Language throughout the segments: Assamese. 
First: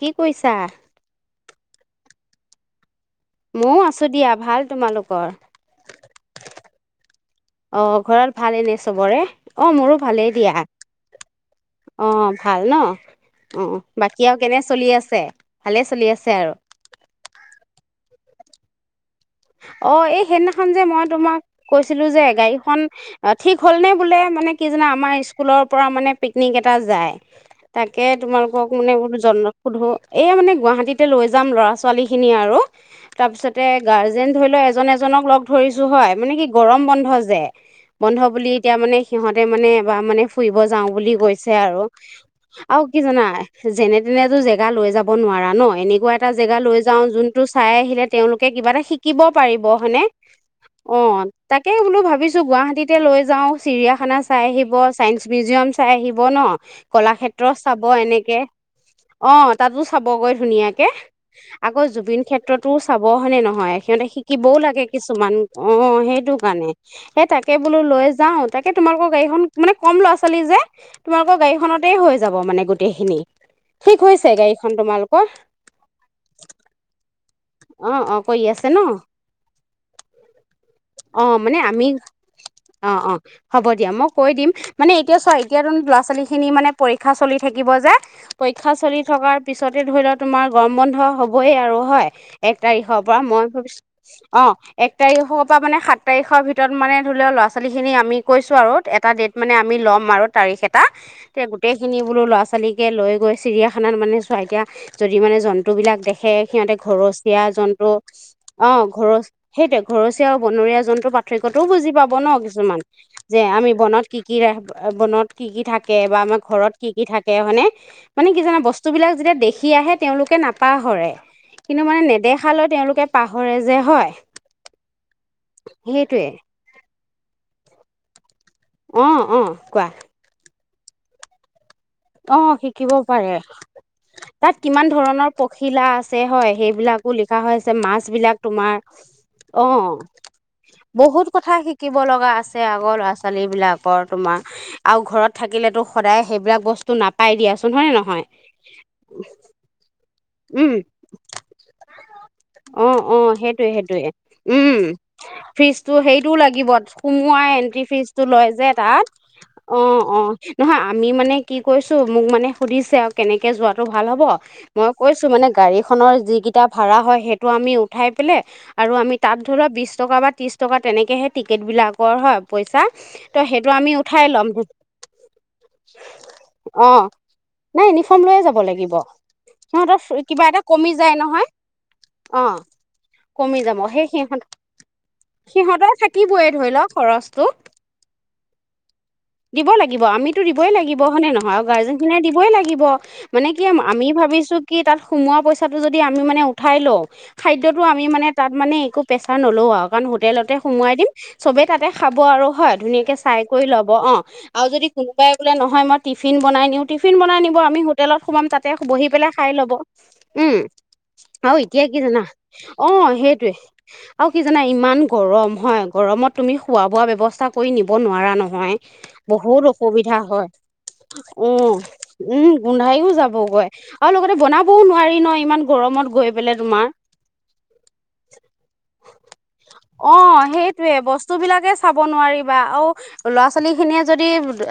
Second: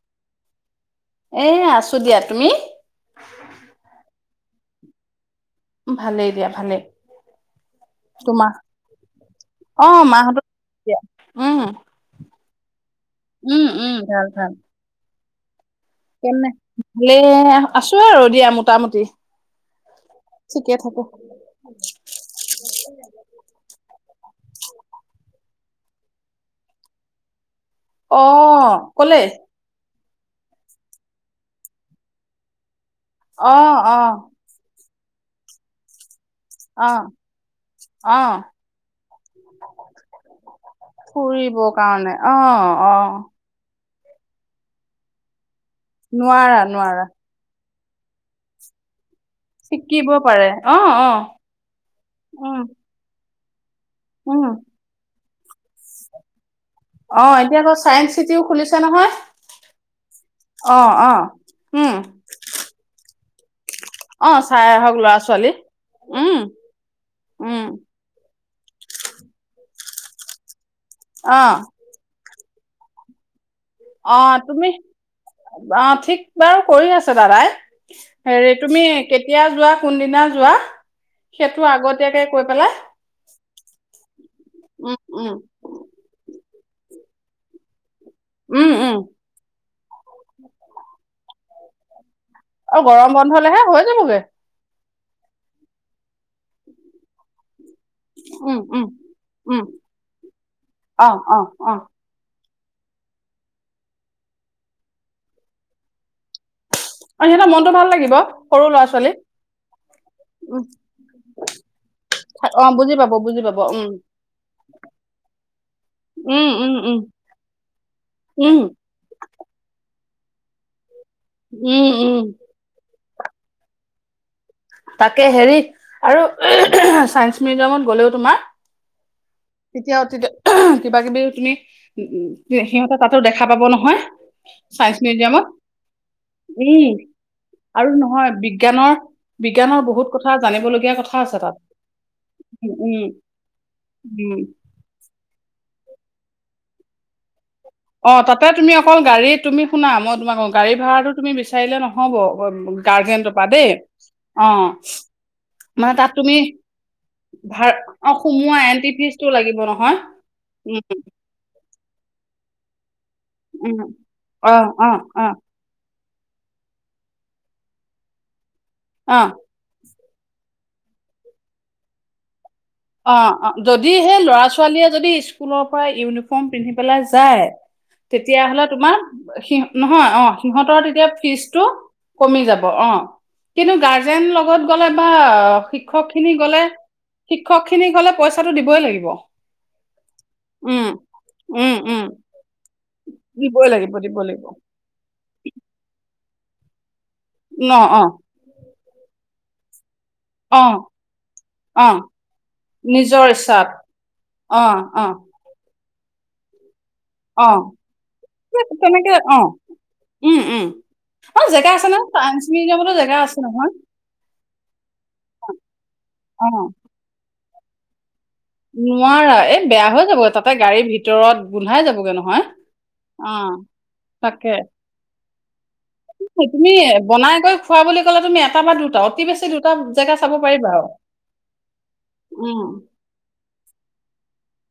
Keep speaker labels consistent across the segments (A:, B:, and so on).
A: কি কৰিছা?
B: এ আছো দিয়া তুমি?
A: ময়ো আছো দিয়া ভাল তোমালোকৰ?
B: ভালেই দিয়া ভালে।
A: অ ঘৰত ভালেনে চবৰে অ মোৰো ভালেই দিয়া অ। খালো।
B: উম
A: অ
B: উম ভাল
A: বাকী আৰু
B: ভাল
A: কেনে চলি আছে। ভালে চলি আছে
B: কেনে
A: আৰু।
B: ভালে আছো আৰু দিয়া মোৰ। মোটামুটি।
A: অ এই সেইদিনাখন
B: ঠিকে
A: যে
B: থাকো
A: মই তোমাক কৈছিলো যে গাড়ীখন ঠিক হ'লনে? বোলে মানে কি জানা আমাৰ স্কুলৰ পৰা মানে পিকনিক এটা যায়। তাকে
B: অ
A: তোমালোকক মানে
B: কলে
A: সোধো এই মানে গুৱাহাটীতে লৈ যাম ল'ৰা ছোৱালীখিনি আৰু
B: অ
A: তাৰপিছতে
B: অ
A: গাৰ্ বোলে এজন এজনক লগ ধৰিছো হয় মানে কি গৰম
B: অ
A: বন্ধ যে,
B: অ
A: বন্ধ বুলি এতিয়া মানে সিহঁতে মানে এবাৰ মানে ফুৰিব যাওঁ বুলি কৈছে
B: ফুৰিব
A: আৰু
B: কাৰণে অ
A: আৰু
B: অ
A: কি জাননা যেনে [unintelligible] তেনেতো জেগা লৈ যাব নোৱাৰা ন। এনেকুৱা এটা জেগা
B: নোৱাৰা
A: লৈ যাওঁ
B: নোৱাৰা
A: যোনটো চাই আহিলে তেওঁলোকে কিবা এটা শিক শিকিব পাৰিব হয়নে অ তাকে বোলো ভাবিছো
B: উম
A: গুৱাহাটীতে লৈ যাওঁ চিৰিয়াখানা চাই
B: উম
A: আহিব চাইন্স [unintelligible] মিউজিয়াম চাই আহিব ন [unintelligible]
B: অ
A: কলাক্ষেত্ৰ
B: এতিয়া আকৌ
A: চাব
B: চাইন্স
A: এনেকে
B: চিটিও খুলিছে নহয়
A: অ তাতো চাবগৈ
B: অ
A: ধুনীয়াকে
B: অ
A: আকৌ
B: উম
A: জুবিন ক্ষেত্ৰতো চাব হয়নে নহয়। সিহঁতে
B: অ
A: শিকিবও
B: চাই
A: লাগে
B: আহক ল'ৰা
A: কিছুমান
B: ছোৱালী
A: অ সেইটো
B: উম
A: কাৰণে এই তাকে
B: উম
A: বোলো লৈ যাও। তাকে তোমালোকৰ গাড়ীখন মানে কম লৱা ছোৱালী যে। তোমালোকৰ
B: অ',
A: গাড়ীখননতেই হৈয। যাব মানে গোটেইখিনি। ঠিক
B: অ
A: হৈছে
B: তুমি
A: গাড়ীখন তোমালোকৰ
B: অ ঠিক বাৰু কৰি আছা দাদাই হেৰিত।
A: তেন অ মানে
B: সেইটো
A: আমি
B: আগতীয়াকে কৈ পেলাই
A: অ অ হব দিয়া মৌ কই দিম মানে
B: উম,
A: এতিয়া
B: উম,
A: চোৱা এতিয়াটোন লৱা ছোৱালী খিনি মানে। পৰীক্ষা চলি থাকিব যে। পৰীক্ষা
B: উম, উম,
A: চলি থকাৰ পিছতে ধৰি লও তোমাৰ গৰম বন্ধ হব। হয় আৰু হয়। এক
B: অ',
A: তাৰিখৰ
B: গৰম
A: পৰা মই।
B: বন্ধলেহে হৈ যাবগে
A: অ। এক তাৰিখ পৰা মানে সাত। তাৰিখৰ ভিতৰত মানে ধৈ লোৱা ল'ৰা ছোৱালীখিনি আমি কৈছোঁ
B: উম,
A: আৰু
B: উম,
A: এটা ডেট মানে
B: উম,
A: আমি ল'ম আৰু তাৰিখ এটা
B: অ',
A: তে
B: অ', অ', অ',
A: গোটেইখিনি বোলো ল'ৰা ছোৱালী। ল'ৰা ছোৱালিকৈ লৈ গৈ চিৰিয়াখানাত মানে চোৱা এতিয়া যদি মানে জন্তুবিলাক দেখে। সিহঁতে ঘৰচীয়া
B: সিহঁতৰ মনটো
A: জন্তু।
B: ভাল লাগিব সৰু
A: অ
B: ল'ৰা ছোৱালী
A: ঘৰচ সেইটোয়ে ঘৰচীয়া আৰু
B: উম,
A: বনৰীয়া জন্তুৰ পাৰ্থক্যটো বুজি পাব ন
B: অ',
A: কিছুমান
B: বুজি পাব
A: যে
B: বুজি পাব
A: আমি
B: উম,
A: বনত কি কি ৰা বনত কি কি থাকে বা আমাৰ
B: উম,
A: ঘৰত
B: উম,
A: কি
B: উম,
A: কি থাকে মানে মানে কি জানা
B: উম,
A: বস্তু বিলাক যেতিয়া দেখি আ। আহে তেওঁলোকে নাপাহৰে। কিন্তু
B: উম,
A: মানে
B: উম,
A: নেদেখালৈ তেওঁলোকে। পাহৰে যে হয়।
B: তাকে হেৰি আৰু।
A: সেইটোৱে
B: চাইন্স মিউজিয়ামত গ'লেও তোমাৰ।
A: অ অ কোৱা।
B: তেতিয়া কিবা কিবি তুমি।
A: অ শিকিব
B: সিহঁতে তাতো
A: পাৰে
B: দেখা পাব নহয়
A: তাত কিমান
B: চাইন্স
A: ধৰণৰ
B: মিউজিয়ামত
A: পখিলা আছে হয়
B: উম
A: সেইবিলাকো লিখা হৈছে।
B: আৰু
A: মাছ
B: নহয়
A: বিলাক তোমাৰ।
B: বিজ্ঞানৰ
A: অ
B: বিজ্ঞানৰ বহুত কথা জানিবলগীয়া
A: বহুত
B: আছে তাত
A: কথা শিকিব লগা আছে
B: উম
A: আগৰ
B: উম
A: ল'ৰা ছোৱালী বিলাকৰ তোমাৰ
B: উম
A: আউ ঘৰত। থাকিলেতো সদায় সেইবিলাক বস্তু। ত নাপাই দিয়া।
B: অ তাতে তুমি অকল গাড়ী তুমি শুনা মই। গাড়ী
A: উম
B: ভাড়াটো তুমি বিচাৰিলে নহব
A: অ অ
B: গাৰগেণ্ডৰ পৰা দেই
A: সেইটোয়ে সেইটোয়ে
B: অ
A: উম ফিজটো
B: মানে তাত
A: হেৰিটোও
B: তুমি
A: লাগিব সোমোৱাই
B: ভা
A: এন্ট্ৰি ফিজটো লয়
B: সোমুৱা
A: যে
B: এন্ত্ৰী
A: তাত
B: ফিছটো লাগিব
A: অ
B: নহয়
A: অ নহয়
B: উম।
A: আমি মানে কি কৈছো মোক মানে সুধিছে। কেনেকৈ
B: উম
A: যোৱাটো ভাল হ'ব
B: অ অ
A: মই।
B: অ
A: মানে গাড়ীত খনৰ যিকেইটা ভাড়া হয় সেইটো আমি উঠাই পেলাই আৰু আমি
B: অ
A: তাত ধৰিলোৱা বিছ টকা বা ত্ৰিছ টকা তেনেকেহে টিকেটবিলাকৰ হয় পইচা
B: অ
A: ত'
B: অ
A: সেইটো আমি
B: যদি সেই
A: উঠাই
B: ল'ৰা
A: ল'ম
B: ছোৱালীয়ে যদি স্কুলৰ পৰা ইউনিফৰ্ম পিন্ধি
A: অ
B: পেলাই যায়
A: নাই ইউনিফৰ্ম লৈয়ে যাব
B: তেতিয়াহ'লে
A: লাগিব
B: তোমাৰ সি
A: সিহঁতৰ
B: নহয় অ
A: কিবা এটা
B: সিহঁতৰ
A: কমি
B: তেতিয়া
A: যায় নহয়
B: ফিজটো কমি যাব অ
A: কমি
B: কিন্তু
A: যাব সেই
B: গাৰ্জেনৰ
A: সিহঁত
B: লগত গ'লে বা
A: সিহঁতৰ
B: শিক্ষক খিনি
A: থাকিবই
B: গ'লে
A: ধৰি লওক খৰচটো
B: শিক্ষক খিনি গ'লে পইচাটো দিবই লাগিব
A: দিব লাগিব আমিতো দিবই
B: উম
A: লাগিব হয়নে নহয়
B: উম
A: গাৰ্জেন
B: উম
A: খিনিয়ে দিবই লাগিব মানে কি
B: দিবই লাগিব
A: আমি
B: দিব লাগিব
A: ভাবিছো তাত সোমোৱা পইচাটো যদি আমি মানে উঠাই লওঁ
B: ন
A: খাদ্যতো
B: অ
A: আমি মানে তাত মানে একো প্ৰেছাৰ ন ল আক কাৰণ হোটেলতে
B: অ
A: সোমোৱাই দিম চবে তাতে
B: অ
A: খাব আৰু হয় ধুনীয়াকে
B: নিজৰ
A: চাই কৰি
B: ইচ্ছাত
A: ল'ব অ আৰু যদি কোনোবাই বোলে নহয় মই টিফিন বনাই নিওঁ টিফিন বনাই
B: অ
A: নিব আমি হোটেলত সোমাম তাতে বহি
B: তেনেকে
A: পেলাই
B: অ
A: খাই ল'ব উম
B: অ
A: আৰু
B: জেগা
A: এতিয়া
B: আছে
A: কি
B: নহয়
A: জানা
B: চাইন্স
A: অ
B: মিউজিয়ামতো জেগা আছে
A: সেইটোৱে
B: নহয়
A: অ কি জানে ইমান গৰম হয় গৰমত
B: অ
A: তুমি খোৱা বোৱা ব্যৱস্থা কৰি নিব নোৱাৰা নহ নহয়
B: নোৱাৰা এই
A: বহুত
B: বেয়া হৈ
A: অসুবিধা
B: যাব
A: হয়
B: তাতে গাড়ীৰ ভিতৰত
A: উ
B: গোন্ধাই যাবগে নহয়
A: উম গোন্ধাইও
B: অ
A: যাবগৈ
B: তাকে
A: বনাবও নোৱাৰি ন ইমান গৰমত গৈ
B: সেই
A: পেলাই
B: তুমি
A: তোমাৰ
B: বনাই কৰি খোৱা বুলি ক'লে তুমি এটা বা দুটা অতি বেছি দুটা
A: অ
B: জেগা চাব পাৰিবা আৰু।
A: সেইটোয়ে বস্তু বিলাকে চাব নোৱাৰিবা
B: উম,
A: অ ল'ৰা ছোৱালী খিনিয়ে যদি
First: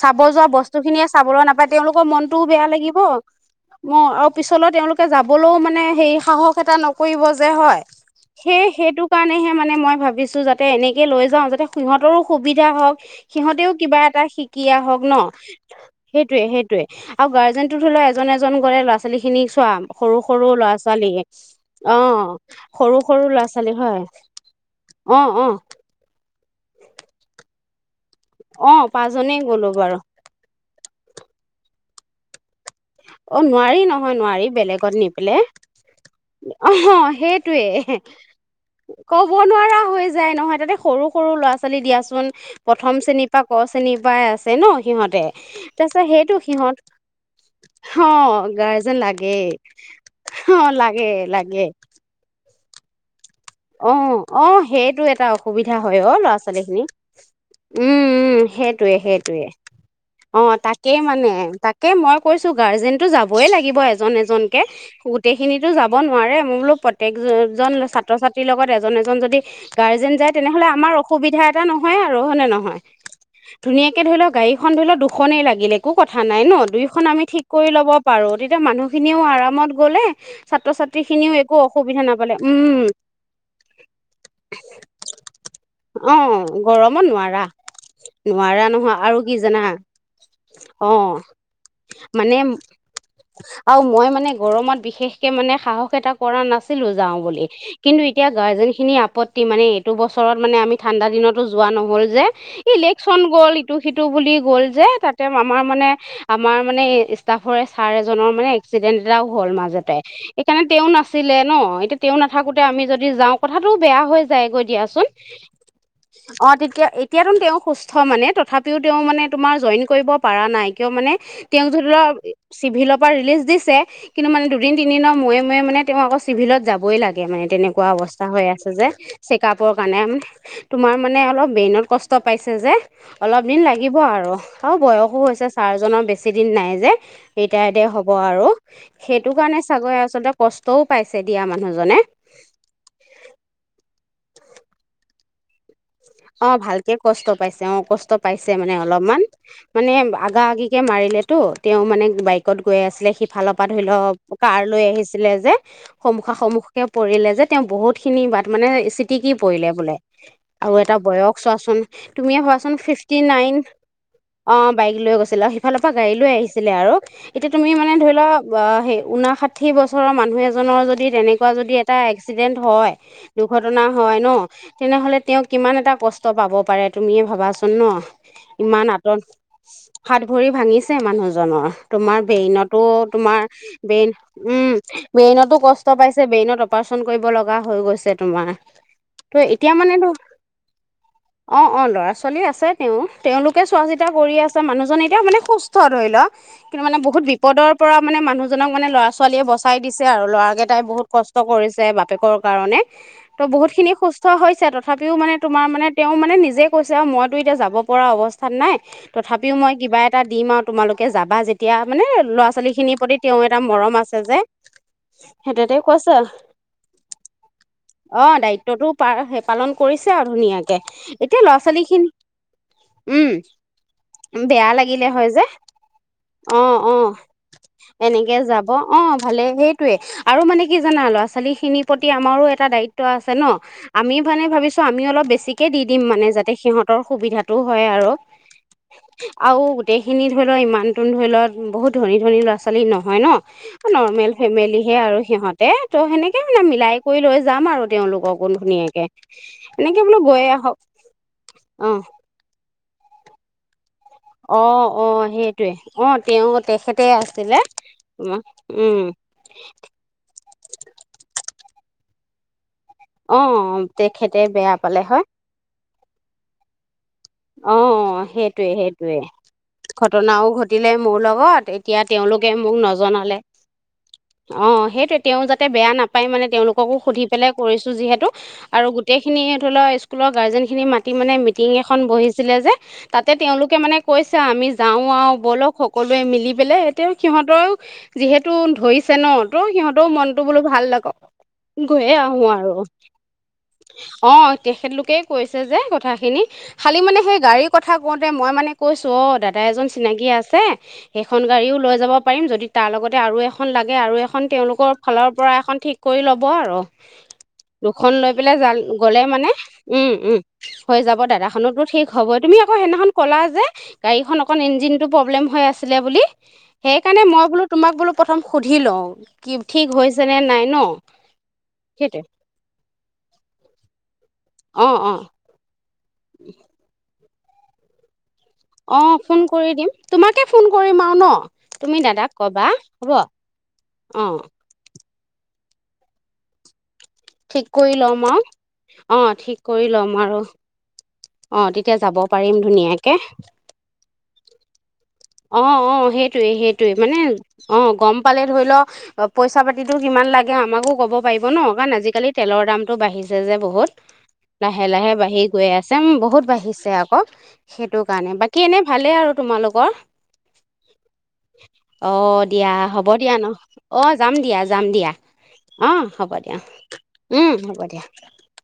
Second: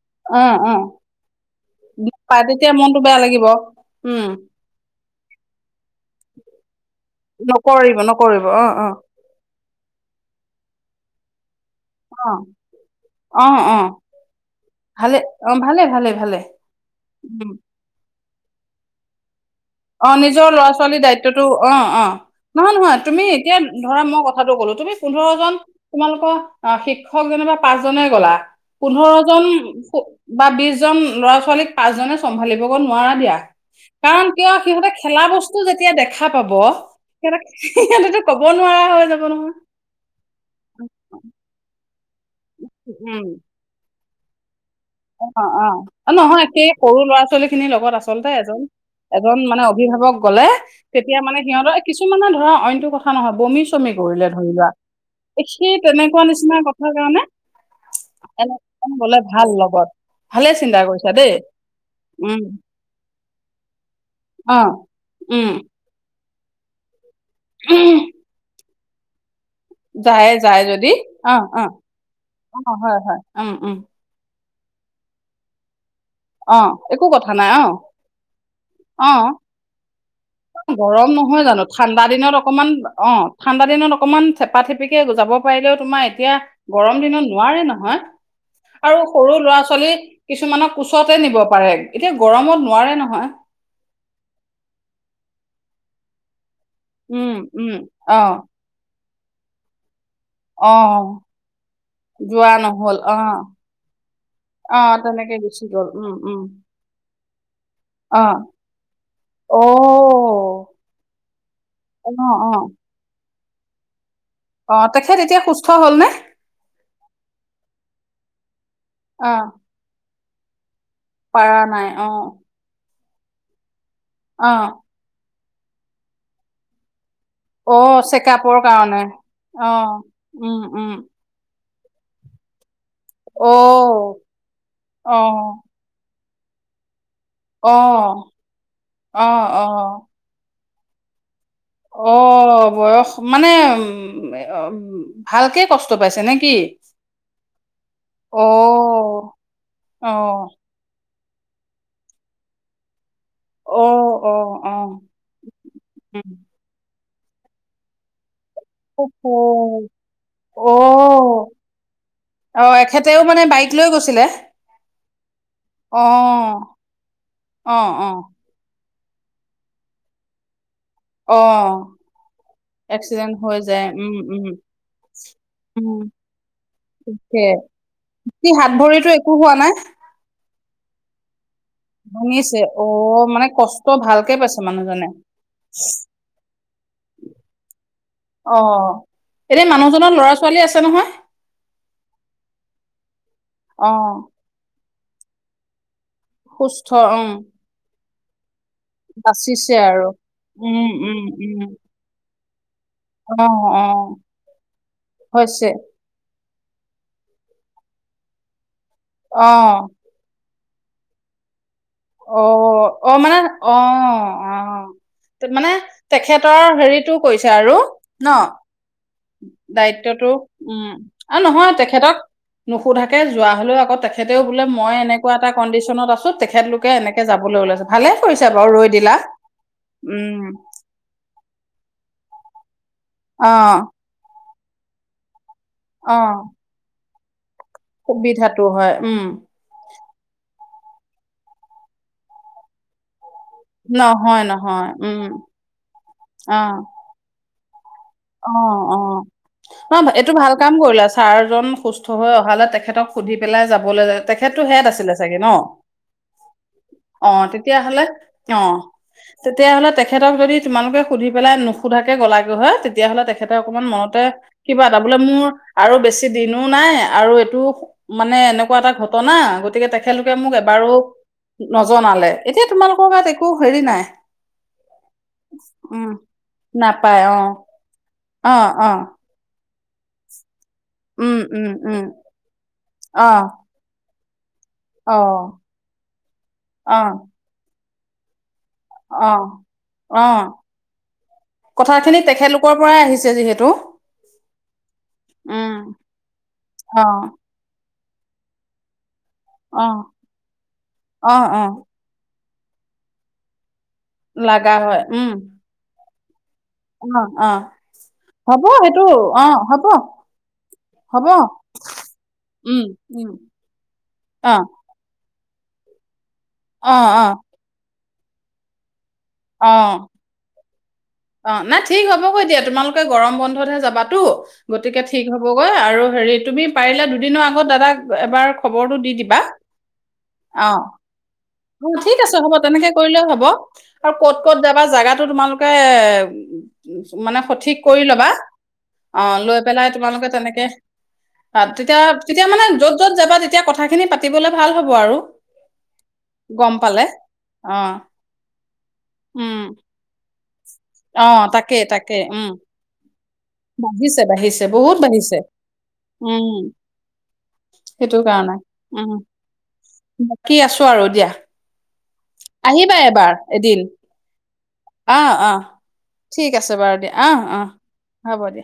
A: চাব যোৱা বস্তু খিনিয়ে চাবলৈ নাপায় তেওঁলোকৰ মনটোও
B: পায়
A: বেয়া
B: তেতিয়া মনটো বেয়া লাগিব।
A: ম
B: উম,
A: আৰু পিছলৈ তেওঁলোকে যাবলৈও মানে সেৰি সাহস এটা নক- কৰিব যে হয়
B: নকৰিব নকৰিব
A: সেই
B: অ', অ',
A: সেইটো কাৰণেহে মানে মই ভাবিছো যাতে এনেকে লৈ যাওঁ‌ যাতে সিহঁতৰো
B: অ',
A: সুবিধা হওক
B: অ',
A: সিহঁতেও
B: অ',
A: কিবা এটা শিকি আহক
B: ভালে
A: ন
B: অ', ভালে ভালে ভালে
A: সেইটোয়ে সেইটোয়ে আৰু
B: উম,
A: গাৰ্জেনটো ধৰি লও এজন এজন কৰে ল'ৰা ছোৱালী খিনিক
B: অ নিজৰ ল'ৰা ছোৱালীৰ দায়িত্বটো, অ অ নহয়
A: সৰু
B: নহয় তুমি
A: সৰু ল'ৰা
B: এতিয়া
A: ছোৱালী হয়
B: ধৰা মই কথাটো কলো। তুমি
A: অ
B: পোন্ধৰ
A: অ
B: জন তোমালোকৰ অ শিক্ষক যেনিবা পাঁচ নে গলা
A: অ
B: পোন্ধৰ
A: পাঁচজনেই
B: জন
A: গ'লো বাৰু
B: বা বিছজন ল'ৰা ছোৱালীক পাঁচজনে চম্ভালি নোৱাৰা দিয়া।
A: অ নোৱাৰি নহয়
B: কাৰণ
A: নোৱাৰি
B: কিয় সিহঁতে
A: বেলেগত নি
B: খেলা
A: পেলে।
B: বস্তু যেতিয়া দেখা পাব
A: অ
B: সিহঁতক
A: সেইটোৱে
B: সিহঁতেতো ক'ব নোৱাৰা হৈ যাব
A: ক'ব
B: নহয়।
A: নোৱাৰা হৈ যায় নহয়। তাতে সৰু সৰু ল'ৰা ছোৱালী দিয়া চো চোন প্ৰথম
B: উম।
A: শ্ৰেণীৰ পা ক শ্ৰেণী বাই আছে ন? সিহঁতে
B: অ
A: তাৰপিছত
B: অ
A: সেইটো
B: নহয়।
A: সিহঁত
B: সেই সৰু ল'ৰা ছোৱালী খিনি লগত আচলতে
A: অ', গাৰ্জেন লাগে
B: এজন মানে অভিভাৱক গলে
A: অ', লাগে
B: তেতিয়া মানে
A: লাগে
B: সিহঁতৰ কিছুমানৰ ধৰা অন এইটো কথা নহব
A: অ অ সেইটো এটা
B: এই
A: অসুবিধা
B: সেই
A: হয় অ
B: তেনেকুৱা
A: ল'ৰা
B: নিচিনা
A: ছোৱালী খিনি।
B: কথাৰ কাৰণে
A: উম উম
B: এনে
A: সেইটোৱে
B: গ'লে
A: সেইটোৱে।
B: ভাল লগত।
A: অ
B: ভালে চিন্তা
A: তাকে
B: কৰিছা
A: মানে
B: দেই
A: তাকে মই
B: উম,
A: কৈছো গাৰ্জেনটো যাবই লাগিব এজন এজনকে।
B: অ', উম,
A: গোটেইখিনিটো যাব নোৱাৰে মোৰ বুলো প্ৰ তেক ছাত্ৰ-ছাত্ৰী লগত এজন-এজন যদি গাৰ্জেন যায় তেনেহলে
B: যদি
A: আমাৰ অসুবিধা
B: অ',
A: এটা
B: অ',
A: নহয় আৰু। হয় নে
B: অ',
A: নহয়?
B: হয় হয় উম, উম,
A: ধুনীয়াকে ধৰি লওক গাড়ী এখন ধৰি লও দুখনেই লাগিলে একো কথা নাই ন?
B: অ',
A: দুইখন
B: একো
A: আমি
B: কথা
A: ঠিক
B: নাই অ',
A: কৰি ল'ব পাৰোঁ। তেতিয়া মানুহখিনিও
B: অ'।
A: আৰামত গ'লে ছাত্ৰ ছাত্ৰী
B: গৰম
A: খিনিও
B: নহয়
A: একো
B: জানো?
A: অসুবিধা
B: ঠাণ্ডা
A: নাপালে
B: দিনত অকমান,
A: উম
B: অ। ঠাণ্ডা দিনত অকমান থেপা থেপিকে যাব পাৰিলেও তোমাৰ
A: অ
B: এতিয়া গৰম
A: গৰমত
B: দিনত
A: নোৱাৰা
B: নোৱাৰে নহয়
A: নোৱাৰা নহয়
B: আৰু সৰু
A: কি
B: ল'ৰা
A: জানা
B: ছোৱালী কিছুমানক
A: অ
B: কুচতে নিব পাৰে। এতিয়া
A: মানে
B: গৰমত নোৱাৰে নহয়।
A: আৰু মই মানে গৰমত বিশেষকে মানে সাহস এটা কৰা নাচ ছিলো যাওঁ
B: উম
A: বুলি
B: উম
A: কিন্তু এটি
B: অ
A: এতিয়া গাৰ্জেন খিনি আপত্তি মানে এইটো বস্তু ওচৰত মানে
B: অ
A: আমি ঠাণ্ডা দিনতো যোৱা নহল যে।
B: যোৱা নহল অ
A: ইলেকচন গ'ল ইটো-সিটো বুলি গ'ল
B: অ
A: যে। তাতে
B: তেনেকে
A: আমাৰ
B: গুচি
A: মানে
B: গল উম উম
A: আমাৰ মানে ষ্টাফৰে ছাৰ
B: অ
A: এজনৰ মানে এক্সিডেণ্ট এটাও হ'ল
B: অ
A: মাজতে। সেইকাৰণে তেওঁ নাছিলে ন। এতিয়া
B: অ
A: তেওঁ
B: অ
A: নাথাকোতে আমি যদি যাওঁ কথাতো বেয়া হৈ যাইগৈ
B: অ
A: দিয়াচোন।
B: তেখেত এতিয়া সুস্থ হলনে
A: অ তেতিয়া এতিয়াতোন তেওঁ সুস্থ মানে। তথা ও তেওঁ মানে
B: অ
A: তোমাৰ জইন কৰিব পাৰা নাই। কিয় মানে
B: পাৰা
A: তেওঁক
B: নাই
A: ধৰি
B: অ
A: লওক চিভিলত ৰিলিজ দিছে। কিন্তু মানে
B: অ
A: দুদিন তিনদিনৰ মূৱে মূৱে। মানে তেওঁ আকৌ চিভিলত যাবই লাগে মানে।
B: অ
A: পোৱা অৱস্থা হৈ
B: চেকআপৰ
A: আছে যে,
B: কাৰণে
A: চেকাপৰ
B: অ
A: কাৰণে
B: উম উম
A: তোমাৰ মানে অলপ ব্ৰেইনত। কষ্ট পাইছে যে। অলপ দিন লাগিব
B: অ
A: আৰু আৰু বয়সো
B: অ,
A: হৈছে চাৰজনৰ বে। বেছিদিন নাই যে।
B: অ,
A: ৰিটায়াৰ্ডে হ'ব আৰু
B: অ,
A: সেইটো কাৰণে
B: অ,
A: চাগৰে আচলতে কষ্ট। তৌ পাইছে। দিয়া মানুহজনে
B: অ বয়স। মানে ভালকে কষ্ট। পাইছে নে কি?
A: অ ভালকে কষ্ট পাইছে, অ কষ্ট
B: অ',
A: পাইছে মানে অলপমান মানে আগা
B: অ',
A: আগিকে মাৰিলে। টো তেওঁ মানে বাইকত গৈ আছিলে সি। ফালৰ পৰা ধৰি লওক
B: অ', অ',
A: কাৰ লৈ
B: অ',
A: আহিছিলে যে সন্মুখা
B: উম।
A: সন্মুখীকে। পৰিলে যে তেওঁ বহুতখিনি বা। মানে
B: অ'হো।
A: চিতিকি পৰিলে বোলে আৰু। এটা বয়স
B: অ',
A: চোৱাচোন তুমিয়ে ভোৱাচোন
B: অ',
A: ফিফটি
B: এখেতেও মানে
A: নাইন
B: বাইক লৈ গৈছিলে?
A: অ বাইক লৈ গৈছে। ছিলা সিফালৰ পৰা গাড়ী লৈ
B: অ',
A: আহিছিলে আৰু এতিয়া তুমি মানে
B: অ',
A: ধৰি
B: অ',
A: লোৱা সেই। ঊনাষাঠি বছৰৰ মানুহ এজনৰ য। দি তেনেকুৱা যদি
B: অ',
A: এটা এক্সিডেণ্ট হয়
B: এক্সিডেন্ট হৈ যায়,
A: দুৰ্ঘটনা
B: উম,
A: হয় ন
B: উম।
A: তেনেহ'লে তেওঁ। কিমান এটা
B: উম।
A: কষ্ট পাব পাৰে তুমিয়ে
B: তাকে,
A: ভাবাচোন ন
B: কি হাত
A: ইমান
B: ভৰিতো
A: আতৰত
B: একো হোৱা নাই?
A: হাত। কৰি ভাঙিছে মানুহজনৰ। তোমাৰ
B: ভাঙিছে,
A: ব্ৰেইনতো
B: অ',
A: তোমাৰ
B: মানে কষ্ট
A: ব্ৰেইন
B: ভালকে পাইছে
A: উম
B: মানুহজনে।
A: ব্ৰেইনতো কষ্ট পাইছে ব্ৰেইনত অপাৰচন কৰিব লগা হৈ গৈছে তোমাৰ
B: অ
A: ত এতিয়া
B: মানুহজনৰ
A: মানো।
B: ল'ৰা ছোৱালী আছে নহয়
A: অ অ ল'ৰা ছোৱালী আছে। তেওঁ। তেওঁলোকে চোৱা
B: অ
A: চিতা কৰি আছে মানুহজন এতিয়াও মানে সুস্থ ধৰি ল কিন্তু
B: সুস্থ
A: মানে
B: অ
A: বহুত বিপদৰ পৰা। মানে মানুহজন। জনক মানে ল'ৰা ছোৱালীয়ে বচাই দিছে আৰু ল'ৰাকেইটাই
B: উম
A: বহুত
B: উম
A: কষ্ট
B: উম
A: কৰিছে বাপেকৰক। কাৰণে ত'
B: অ
A: বহুত
B: অ
A: খিনি সুস্থ হৈছে তথাপিও মানে তোমাৰ
B: হৈছে
A: মানে তেওঁ মানে নিজে কৈছে আৰু মইতো এতিয়া যাব পৰা অৱস্থাত নাই
B: অ
A: তথাপিও মই কিবা এটা দিম আৰু তোমালোকে যাবা যেতি এতিয়া মানে
B: অ
A: লৰা -ছোৱালী খিনিৰ
B: অ
A: প্ৰতি
B: মানে
A: তেওঁ এটা
B: অ
A: মৰম আছে যে,
B: অ তে- মানে
A: সেইটোতে কৈছে
B: তেখেতৰ হেৰিটো কৰিছে আৰু
A: অ,
B: ন
A: দায়িত্বটো প স পালন কৰিছে
B: দায়িত্বটো
A: আৰু ধুনীয়াকে
B: উম!
A: এতিয়া ল'ৰা
B: নহয়
A: ছোৱালী খিনি
B: তেখেতক নুশোধাকে
A: উম
B: যোৱা হলেও আকৌ তেখেতেও বোলে
A: বেয়া
B: মই
A: লাগিলে হয়
B: এনেকুৱা
A: যে
B: এটা কণ্ডিচন আছোঁ
A: অ
B: তেখেতোক
A: অ এনেকে যাব
B: ৰৈ
A: অ
B: দিলা
A: ভালে সেইটোৱে আৰু
B: উম
A: মানে কি জানা ল'ৰা -ছোৱালীখিনিৰ প্ৰতি আমাৰো এটা দায়ি ত্ব আছে ন
B: অ
A: আমি মানে ভাবিছোঁ আমি অলপ বেছি কে দি দিম মানে
B: অ
A: যাতে সিহঁতৰ সুবিধাত হয় আৰু
B: সুবিধাটো হয়, উম।
A: আৰু গোটেইখিনি ধৰি লও ইমান নতুন ধৰি লওত বহুত ধন- ধনী ল'ৰা-ছোৱালী নহয় ন। নৰ্মেল
B: নহয়,
A: ফেমেলি
B: নহয়,
A: হে আৰু
B: উম,
A: সিহতে ত' সেনেকে
B: অ',
A: মানে মিলাই কৰি লৈ যাম আৰু তেওঁলোককো
B: অ',
A: ধুনীয়াকে
B: অ', ন
A: এনেকে বোলো
B: এইটো
A: গৈয়ে
B: ভাল কাম
A: আহক
B: কৰিলা ছাৰজন
A: অ
B: সুস্থ হৈ অহালৈ তেখেতক সুধি পেলাই যাব তেখেতো
A: অ
B: হে
A: অ
B: আছিলে চাগে ন,
A: সেইটোৱে অ তেওঁ তেখেতে
B: অ
A: আছিলে
B: তেতিয়া হলে,
A: তোমাৰ। উম
B: অহ--তেতিয়ালে তেখেতক যদি তোমালোকে সুধি পেলাই সোধাকে গলা গৈ হয় তেতিয়াহ'লে
A: অ
B: তেখেতে অকমান মনতে
A: তেখেতে বেয়া
B: কিবা এটা
A: পালে
B: বোলে
A: হয়
B: মোৰ আৰু বেছি দিনো নাই আৰু এইটো
A: অ
B: মানে
A: সেইটোৱে
B: এনেকুৱা এটা
A: সেইটোৱে
B: ঘটনা গতিকে তেখেতলোকে
A: ঘটনাও
B: মোক এবাৰো
A: ঘটিলে মোৰ লগত এতিয়া
B: নজনালে,
A: তেওঁলোকে
B: এতিয়া
A: মোক
B: তোমালোকৰ গাত
A: নজনালে
B: একো হেৰি নাই,
A: অ সেইটোৱে তেওঁ যাতে বেয়া
B: উম,
A: নাপায় মানে তেওঁলোককো
B: নাপায়
A: সুধি পেলাই
B: অ'।
A: কৰিছোঁ
B: অ, অ,
A: আৰু গোটেইখিনি থোৱা স্কুলৰ গাৰ্জেন খিনি মাতি মানে
B: উম, উম,
A: মিটিঙ
B: উম,
A: এখন বহিছিলে যে
B: অ,
A: তাতে তেওঁলোকে মানে কৈছে আও আমি যাওঁ
B: অ,
A: আৰু বলক সকলোৱে মিলি পেলাই
B: অ,
A: এতিয়াও সিহঁতৰ যিহেতু ট ধৰিছে ন
B: অ,
A: তো সিহঁতেও
B: অ,
A: মনতো বোলো ভাল লাগক গৈয়ে
B: কথাখিনি
A: আহো আৰু
B: তেখেতলোকৰ পৰাই আহিছে যিহেতু।
A: অ তেখেতলোকে কৈছে
B: উম,
A: যে কথাখিনি। খালি
B: অ,
A: মানে সেই গাডী ক কথা কওঁতে মই মানে কৈছো। চ' দাদা
B: অ,
A: এজন চিনাকি আছে
B: অ,
A: সেইখন
B: অ,
A: গাড়ীও লৈ যাব। পাৰিম যদি তাৰ লগতে আৰু এখন। আৰু এখন
B: লাগা
A: তেওঁলোকৰ
B: হয়,
A: ফালৰ
B: উম,
A: পৰা এখন ঠিক। কৈ ল'ব। লব আৰু
B: অ, অ,
A: দুখন লৈ পেলাই
B: হ'ব সেইটো
A: গলে
B: অ,
A: মানে
B: হ'ব,
A: উম উম হৈ যাব
B: হ'ব,
A: দাদা। ঠিক হ'ব তুমি আকৌ
B: উম,
A: সদিনাখন
B: উম,
A: কলা যে গাড়ীখন
B: অ,
A: অকন ইঞ্জিনটো। প্ৰব্লেম হৈ আছিলে বুলি।
B: অ,
A: সেইকাৰণে
B: অ,
A: মই বোলো তোমাক বোলো। প্ৰথম সুধি লওঁ কি
B: অ
A: ঠিক হৈছে নে নাই ন
B: অ নাই ঠিক
A: সেইটোৱে
B: হ'ব এ দিয়া তোমালোক। কে গৰম বন্ধতহে যাবাতো।
A: অ
B: গতিকে
A: অ
B: ঠিক হ'বগৈ আৰু। হেৰি তুমি পাৰিলে। দুদিনৰ আগত দাদাক এবাৰ। খবৰটো
A: অ
B: দি দিবা।
A: ফোন কৰি দিম তোমাকে ফোন
B: অ,
A: কৰিম আওঁ ন।
B: অ
A: তুমি
B: ঠিক
A: দাদাক
B: আছে হ'ব
A: কবা
B: তেনেকে কৰিলেও হ'ব আৰু
A: অ
B: ক'ত ক'ত যাবা। জাগাোতো তোমালোকে। মানে
A: ঠিক
B: সঠিক কৰি
A: ল'ম
B: ল'বা
A: আৰু
B: অ
A: ঠিক
B: লৈ
A: কৰি
B: পেলাই
A: ল'ম
B: তোমালোকে
A: আৰু
B: তেনেকে।
A: অ
B: তেতিয়া
A: যাব
B: তেতিয়া
A: পাৰিম
B: মানে যত য'ত
A: ধুনীয়াকে
B: যাবা তেতিয়া কথাখিনি পাতিবলে ভাল হব আৰু।
A: অ অ সেই। সেইয়ে
B: গম
A: সেইটোয়ে
B: পালে
A: মানে অ গম পালে ধৰি লও
B: উম
A: পইচা পাতিতটো কিমান লাগে। গতিকে আমাকো ক'ব
B: অ
A: পাৰিব ন
B: তাকে
A: কাৰণ
B: তাকে
A: আজিকালি
B: উম
A: তেলৰ দামতটো বাঢ়িছে যে বহুত
B: বাঢ়িছে বাঢ়িছে
A: লাহে
B: বহুত
A: লাহে
B: বাঢ়িছে
A: বাঢ়ি গৈ আছে বহুত
B: উম
A: বাঢ়িছে আকৌ সেইটো কাৰণে বাকী এনে ভালেই আৰু তোমালোকৰ
B: বাকী আছো আৰু দিয়া।
A: অ দিয়া
B: আহিবা
A: হ'ব
B: এবাৰ
A: দিয়া ন
B: এদিন
A: অ যাম দিয়া যাম দিয়া অ হ'ব
B: ঠিক
A: দিয়া
B: আছে বাৰু দিয়া অ
A: উম
B: অ
A: হ'ব দিয়া।
B: হ'ব দিয়া